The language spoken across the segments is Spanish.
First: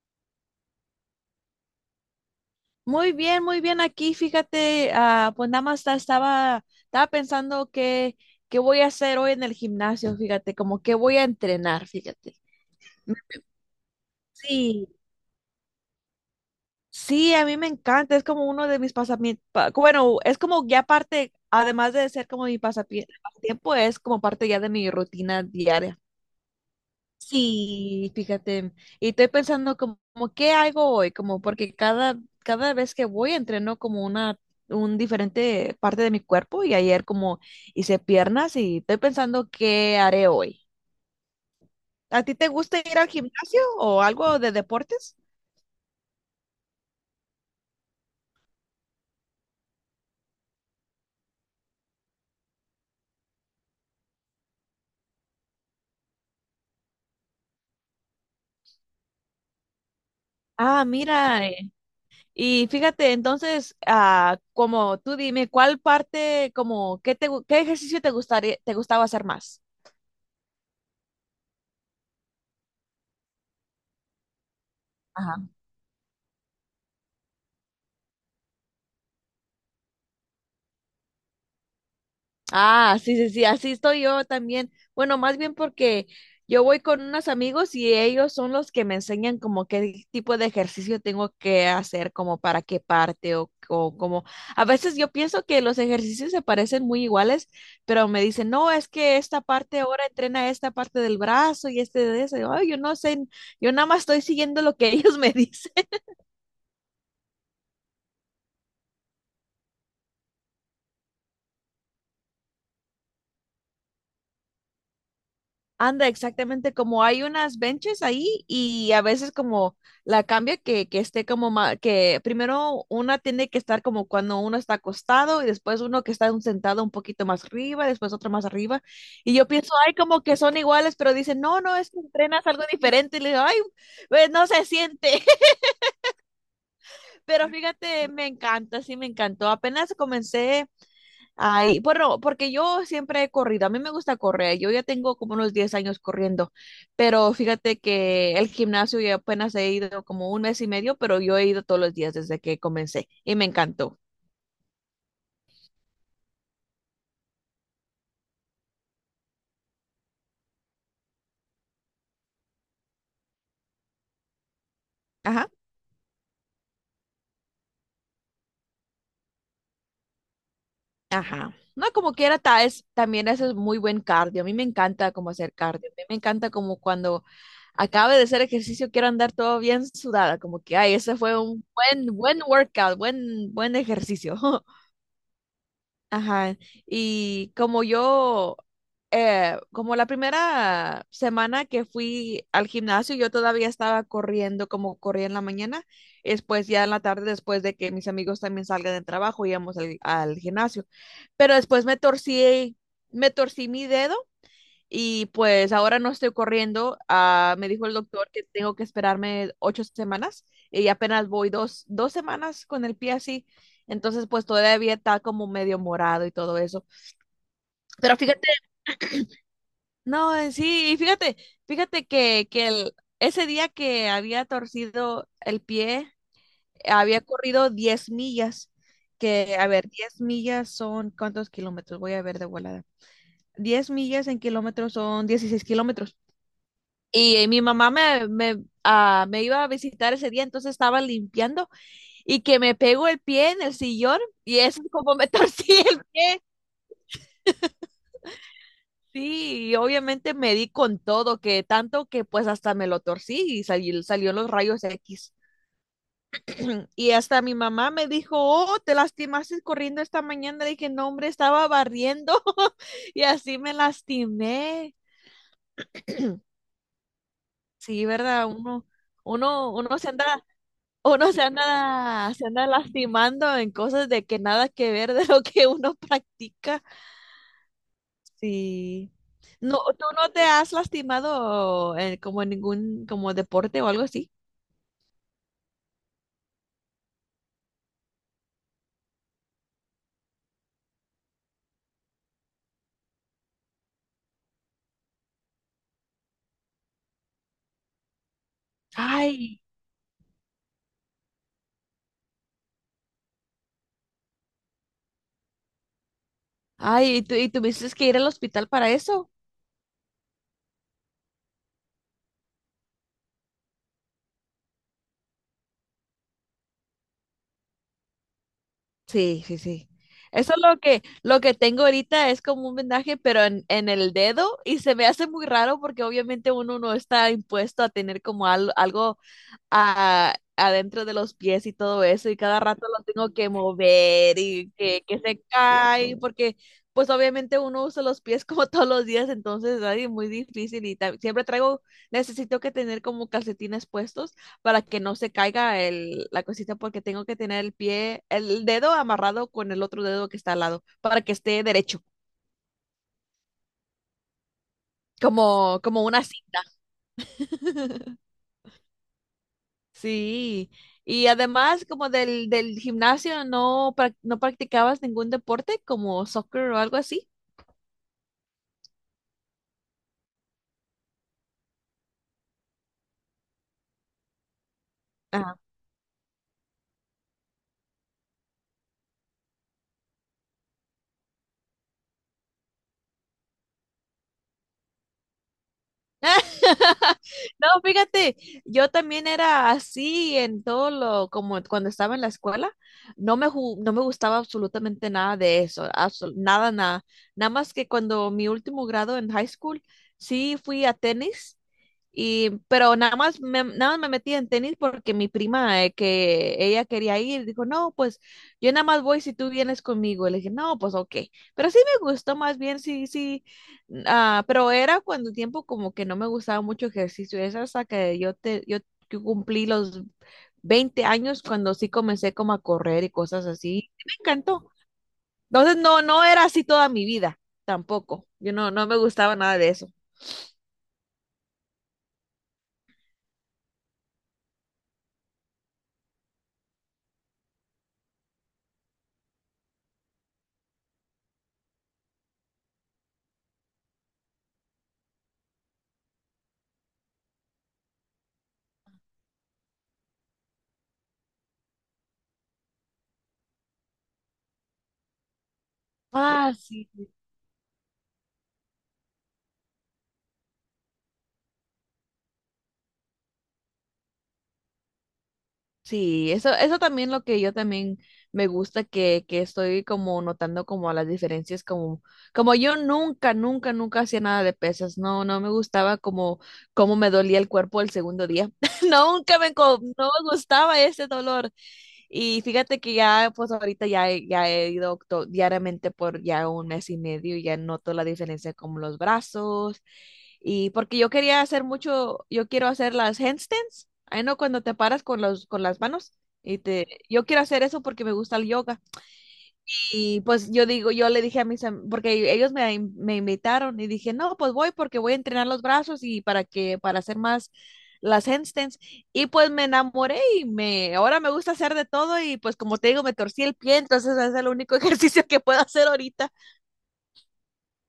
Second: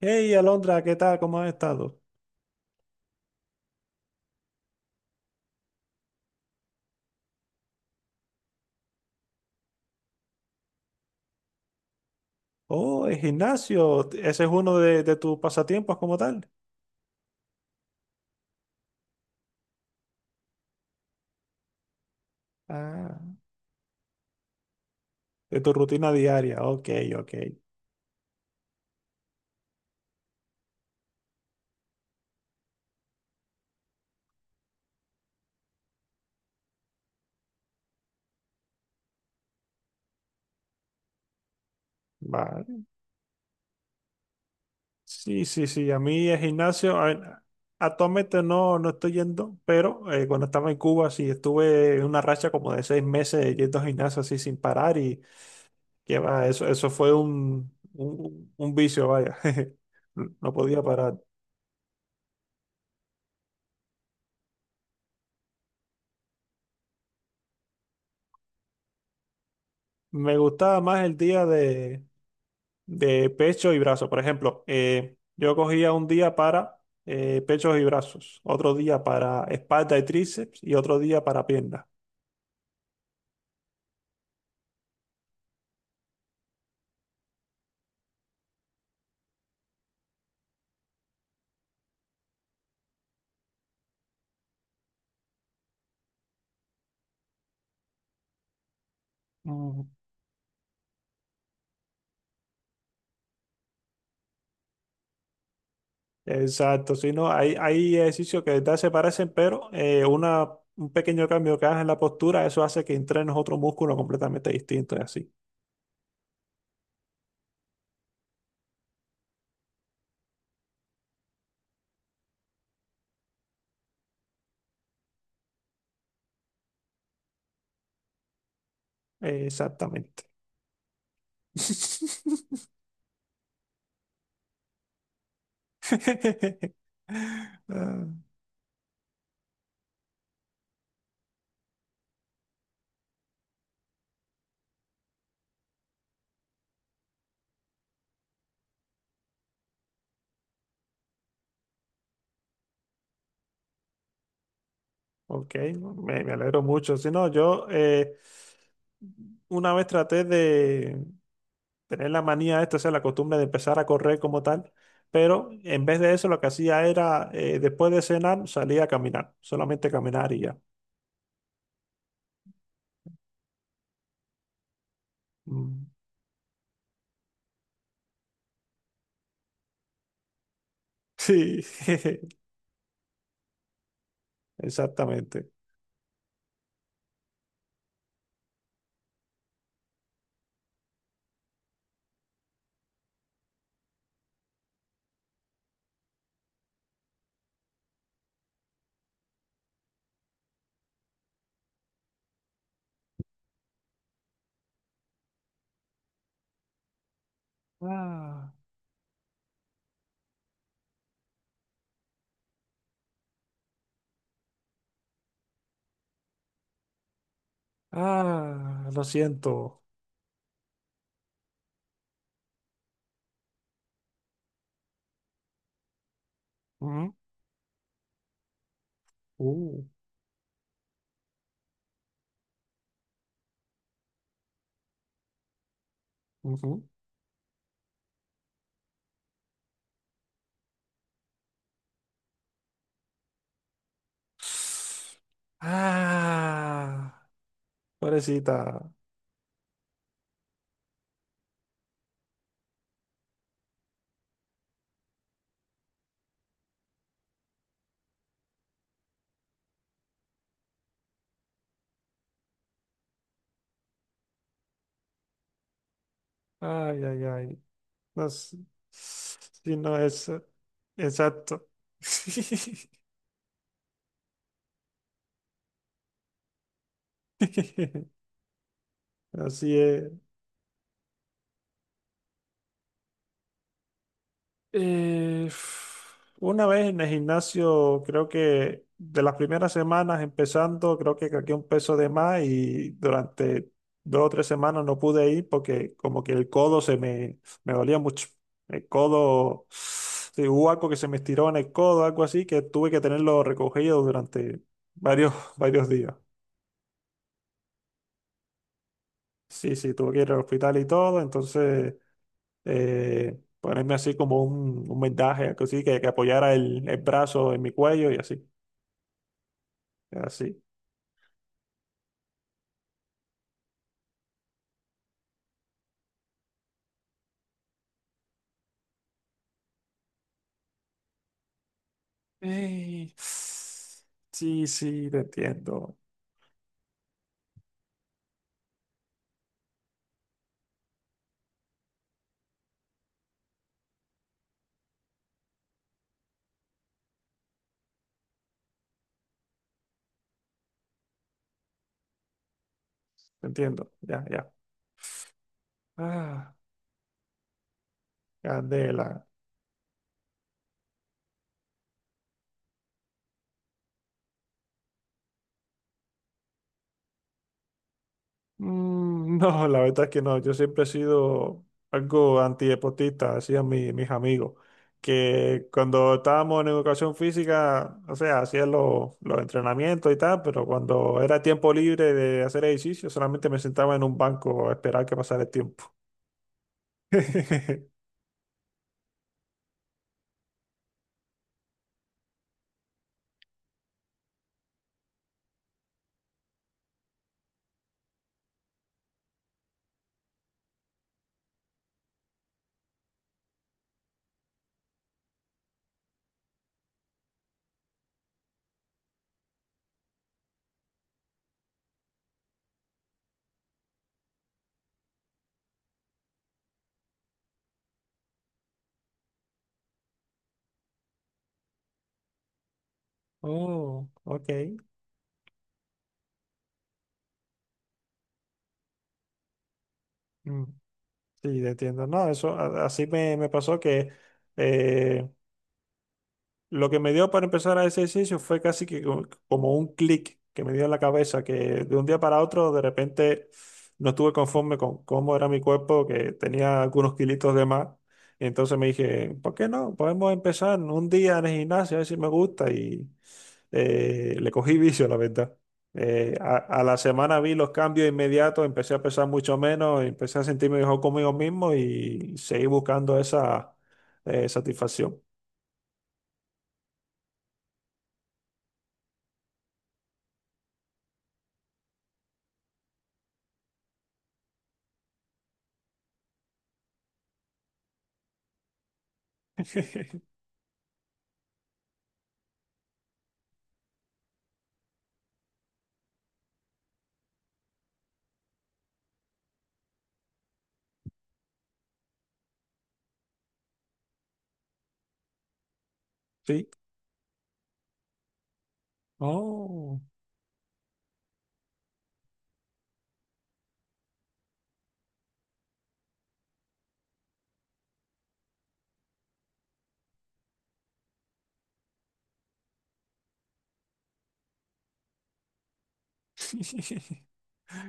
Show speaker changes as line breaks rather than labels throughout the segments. Hey, Alondra, ¿qué tal? ¿Cómo has estado?
Muy bien aquí, fíjate, pues nada más estaba pensando qué voy a hacer hoy en el gimnasio, fíjate, como que voy a entrenar, fíjate.
Oh, el gimnasio, ese es uno
Sí.
de tus pasatiempos como tal.
Sí, a mí me encanta, es como uno de mis pasamientos, bueno, es como ya parte, además de ser como mi
Ah,
pasatiempo, es como parte ya de mi rutina
de tu
diaria.
rutina diaria. Ok, ok.
Sí, fíjate, y estoy pensando como, qué hago hoy, como porque cada vez que voy entreno como una un diferente parte de mi cuerpo y ayer como hice piernas y estoy pensando qué haré hoy. ¿A ti te gusta
Vale.
ir al gimnasio o algo de deportes?
Sí, sí, sí. A mí el gimnasio, ver, actualmente no, estoy yendo, pero cuando estaba en Cuba sí estuve en una racha como de 6 meses yendo al gimnasio así sin parar y que va, eso fue un vicio, vaya. No podía
Ah,
parar.
mira, y fíjate, entonces, como tú dime, ¿cuál parte, como, qué ejercicio te gustaría, te gustaba hacer más?
Me gustaba más el día de pecho y brazos. Por ejemplo, yo cogía un día para pechos y brazos, otro día para espalda y tríceps y otro día para piernas.
Ah, sí, sí, sí, así estoy yo también. Bueno, más bien porque yo voy con unos amigos y ellos son los que me enseñan como qué tipo de ejercicio tengo que hacer, como para qué parte o como... A veces yo pienso que los ejercicios se parecen muy iguales, pero me dicen, no, es que esta parte
Mm.
ahora entrena esta parte del brazo y este de eso. Ay, yo no sé, yo nada más estoy siguiendo lo que ellos me dicen.
Exacto, sí, no, hay ejercicios que de verdad se parecen, pero un pequeño cambio que hagas en la postura, eso hace que entrenes otro músculo completamente distinto y así.
Anda, exactamente, como hay unas benches ahí y a veces como la cambia que esté como que primero una tiene que estar como cuando uno está acostado y después uno que está un sentado un poquito más arriba, después otro más arriba. Y yo pienso, ay, como
Exactamente.
que son iguales, pero dicen, no, no, es que entrenas algo diferente. Y le digo, ay, pues no se siente, pero
Ah.
fíjate, me encanta, sí, me encantó. Apenas comencé. Ay, bueno, porque yo siempre he corrido, a mí me gusta correr, yo ya tengo como unos 10 años corriendo, pero fíjate que el gimnasio ya apenas he ido como un mes y medio, pero yo he ido todos los días desde que comencé y me encantó.
Ok, me alegro mucho. Si no, yo una vez traté de tener la manía esta, o sea, la costumbre de empezar a correr como tal,
Ajá,
pero en vez de eso lo que hacía era, después de cenar, salía a caminar, solamente caminar y ya.
ajá. No, como quiera, también eso es muy buen cardio, a mí me encanta como hacer
Mm.
cardio, a mí me encanta como cuando acabe de hacer ejercicio quiero andar todo bien sudada, como que, ay, ese fue
Sí,
un buen, buen workout, buen, buen ejercicio.
exactamente.
Ajá, y como yo, como la primera semana que fui al gimnasio, yo todavía estaba corriendo como corría en la mañana, y después ya en la tarde, después de que mis amigos también salgan del trabajo, íbamos al gimnasio, pero después me torcí, mi dedo y pues ahora no estoy corriendo. Me dijo el doctor que
Ah.
tengo que esperarme 8 semanas y apenas voy dos semanas con el pie así. Entonces, pues todavía está como medio morado y todo eso. Pero fíjate,
Ah, lo siento.
no, sí, y fíjate que ese día que había torcido el pie,
Ujú.
había corrido 10 millas. Que, a
uh,
ver, 10 millas son, ¿cuántos kilómetros? Voy a ver de volada. Diez millas en kilómetros son 16 kilómetros.
Ujú.
Y mi mamá me iba a visitar ese día, entonces estaba limpiando y que me pegó el pie en el sillón y eso es como me torcí el pie.
Ah, pobrecita.
Sí, y obviamente me di con todo, que tanto que pues hasta me lo torcí y salió los rayos X. Y hasta mi mamá me dijo, oh, te lastimaste corriendo esta mañana. Le dije, no, hombre, estaba barriendo y así me lastimé.
Ay, ay, ay.
Sí,
No
¿verdad?
sé.
Uno,
Si no
uno se anda
es.
Uno se
Exacto.
anda, se anda lastimando en cosas de que nada que ver de lo que uno practica. Sí.
Así
No, ¿tú
es.
no te has lastimado como en ningún como deporte o algo así?
Eh, una vez en el gimnasio, creo que de las primeras semanas empezando, creo que cargué un peso de más y durante 2 o 3 semanas no pude ir porque como que el codo se me, me dolía mucho. El
Ay,
codo, sí, hubo algo que se me estiró en el codo, algo así, que tuve que tenerlo recogido durante varios, varios días.
ay, ¿y tuviste que ir al hospital para eso?
Sí, sí, tuve que ir al hospital y todo, entonces... ponerme así como un vendaje, algo así, que apoyara el brazo en mi cuello y así,
Sí, sí, sí. Eso es
así.
lo que tengo ahorita es como un vendaje, pero en el dedo, y se me hace muy raro porque obviamente uno no está impuesto a tener como algo, adentro de los pies y todo eso, y cada rato lo
Ey,
tengo que mover
sí,
y que,
sí,
que se cae, porque pues obviamente uno usa los pies como todos los días, entonces ay, muy difícil y siempre traigo, necesito que tener como calcetines puestos para que no se caiga la cosita porque tengo que tener el pie, el dedo amarrado con el otro dedo que está al lado para que esté derecho,
te entiendo, ya, ya.
como una
Ah,
cinta.
candela.
Sí, y además como del gimnasio no, no practicabas ningún deporte como soccer o algo así.
Mm. No, la verdad es que no. Yo siempre he sido algo antideportista, decían mis amigos,
Ajá.
que cuando estábamos en educación física, o sea, hacían los entrenamientos y tal, pero cuando era tiempo libre de hacer ejercicio, solamente me sentaba en un banco a esperar que pasara el tiempo.
No, fíjate, yo también era así en todo lo, como cuando estaba en la escuela, no me gustaba absolutamente nada de eso, nada, nada, nada más que cuando mi último grado en high school, sí fui a tenis pero nada más me metí en tenis porque mi prima, que ella quería ir, dijo, no, pues yo nada más voy si tú vienes conmigo. Y le dije, no, pues ok. Pero sí me gustó más bien, sí, sí. Pero era cuando tiempo como que no me gustaba mucho ejercicio. Es hasta que yo cumplí los 20 años cuando sí comencé como a correr y cosas así.
Oh,
Me encantó.
ok.
Entonces no, no era así toda mi vida tampoco. Yo no, no me gustaba nada de eso.
Mm, sí, te entiendo. No, eso así me pasó que eh, lo que me dio para empezar a ese ejercicio fue casi que como un clic que me dio en la cabeza, que de un día para otro de repente no estuve conforme con cómo era mi cuerpo, que tenía algunos kilitos de más. Y entonces me dije, ¿por qué no? Podemos empezar un día en el gimnasio, a ver si me gusta. Y le cogí vicio, la verdad.
Ah,
A
sí.
la semana vi los cambios inmediatos, empecé a pesar mucho menos, empecé a sentirme mejor conmigo mismo y seguí buscando esa satisfacción.
Sí, eso, también lo que yo también me gusta que estoy como notando como las diferencias como yo nunca, nunca, nunca hacía nada de pesas. No, no me gustaba como me dolía el cuerpo el segundo día. Nunca no me gustaba ese dolor. Y fíjate que ya, pues ahorita ya, ya he ido diariamente por ya un mes y medio y ya noto la diferencia como los brazos. Y porque yo quería hacer mucho, yo quiero hacer las handstands, ahí no cuando te paras con las manos y
Sí.
yo quiero hacer eso porque me gusta el yoga.
Oh.
Y pues yo digo, yo le dije a porque ellos me invitaron y dije, no, pues voy porque voy a entrenar los brazos y para hacer más las handstands. Y pues me enamoré y ahora me gusta hacer de todo y pues como te digo, me torcí el pie, entonces ese es el único ejercicio que puedo hacer ahorita.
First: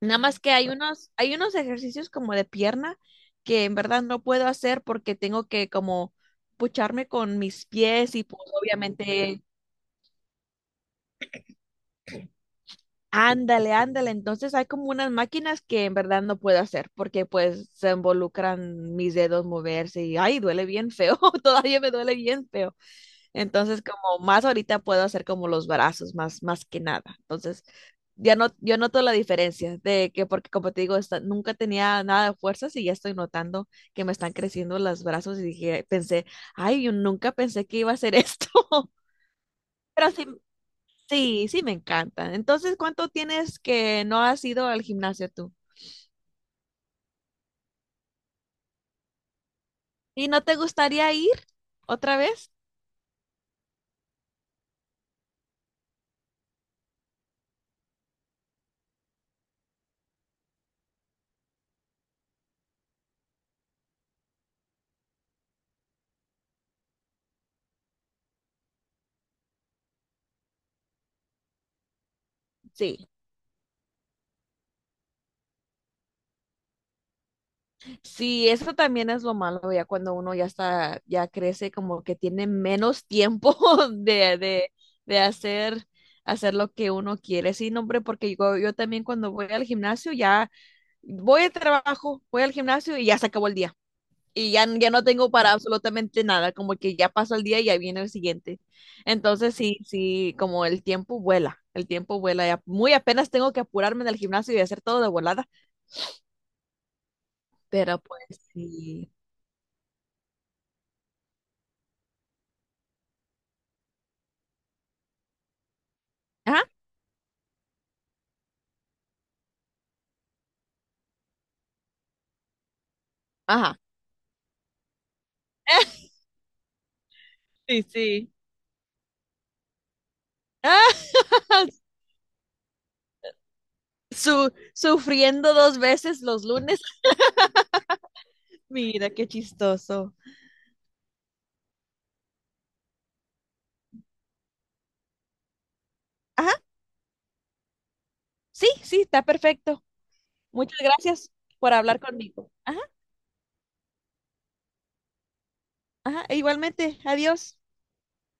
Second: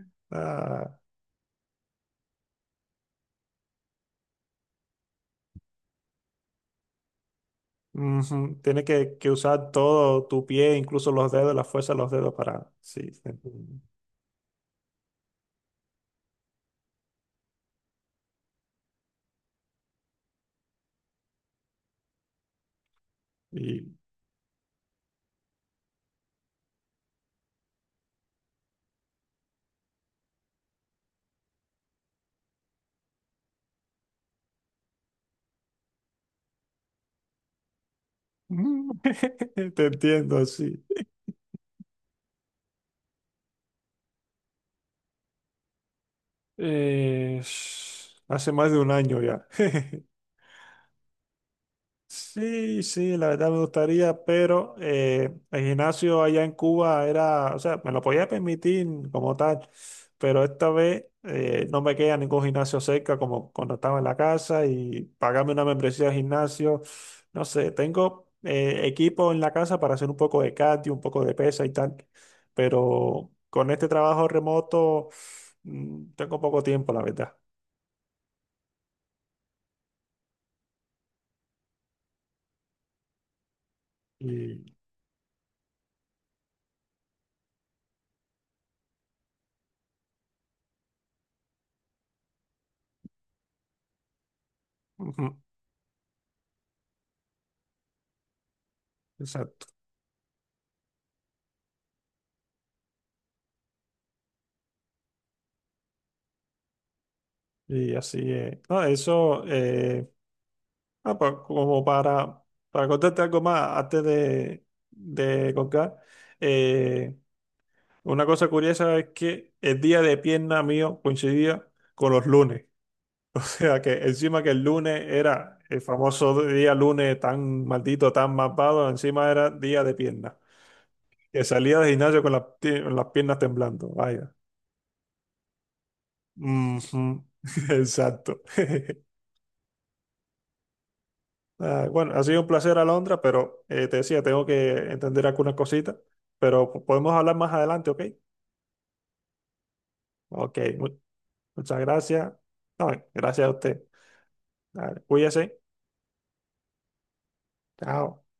Nada más que hay
Ah,
unos ejercicios como de pierna que en verdad no puedo hacer porque tengo que como pucharme con mis pies y pues
ujú. Tiene que
obviamente
usar todo tu pie, incluso los dedos, la fuerza de los dedos para... Sí, te
ándale,
entiendo.
ándale. Entonces hay como unas máquinas que en verdad no puedo hacer porque pues se involucran mis dedos moverse y ay, duele bien feo, todavía me duele bien feo. Entonces,
Y...
como más ahorita puedo hacer como los brazos, más, más que nada. Entonces, ya no, yo noto la diferencia de que, porque como te digo, nunca tenía nada de fuerzas y ya estoy notando que me están creciendo los brazos y dije, pensé, ay, yo nunca pensé que iba a hacer esto.
Mm, te
Pero sí,
entiendo, sí.
sí, sí me encanta. Entonces, ¿cuánto tienes que no has ido al gimnasio tú?
Eh, hace más de un año ya.
¿Y no te gustaría ir otra vez?
Sí, sí, la verdad me gustaría, pero el gimnasio allá en Cuba era, o sea, me lo podía permitir como tal, pero esta vez no me queda ningún gimnasio cerca como cuando estaba en la casa y pagarme una membresía de gimnasio, no sé, tengo equipo en la casa para hacer un poco de cardio, un poco de pesa y tal,
Sí.
pero con este trabajo remoto mm, tengo poco tiempo, la verdad.
Sí, eso también es lo malo, ya cuando uno ya está, ya crece, como que tiene menos tiempo de, de,
Y,
de hacer lo que uno quiere. Sí, no, hombre, porque yo también cuando voy al gimnasio ya voy al trabajo, voy al gimnasio y ya se acabó el día. Y ya no
ujú,
tengo para absolutamente nada, como que ya pasó el día y ya viene el siguiente. Entonces,
exacto.
sí, sí, como el tiempo vuela, el tiempo vuela. Ya muy apenas tengo que apurarme del gimnasio y hacer todo de volada,
Y
pero
así
pues
es. No,
sí.
eso, como para contarte algo más antes de colgar,
Ajá,
eh, una cosa curiosa es que el día de pierna mío coincidía con los lunes. O
ajá.
sea que encima que el lunes era el famoso día lunes tan
Sí,
maldito,
sí.
tan malvado, encima era día de pierna.
Ah,
Que salía del gimnasio con las, con las piernas temblando, vaya.
sufriendo dos veces los lunes.
Ujú. Exacto.
Mira, qué chistoso.
Ah, bueno, ha sido un placer, Alondra, pero te decía, tengo que entender algunas cositas,
Ajá,
pero podemos hablar más adelante, ¿ok?
sí, sí, está perfecto.
Ok,
Muchas gracias por
muchas
hablar
gracias.
conmigo. Ajá,
No, gracias a usted. Dale, cuídese.
ajá, e igualmente. Adiós.
Chao.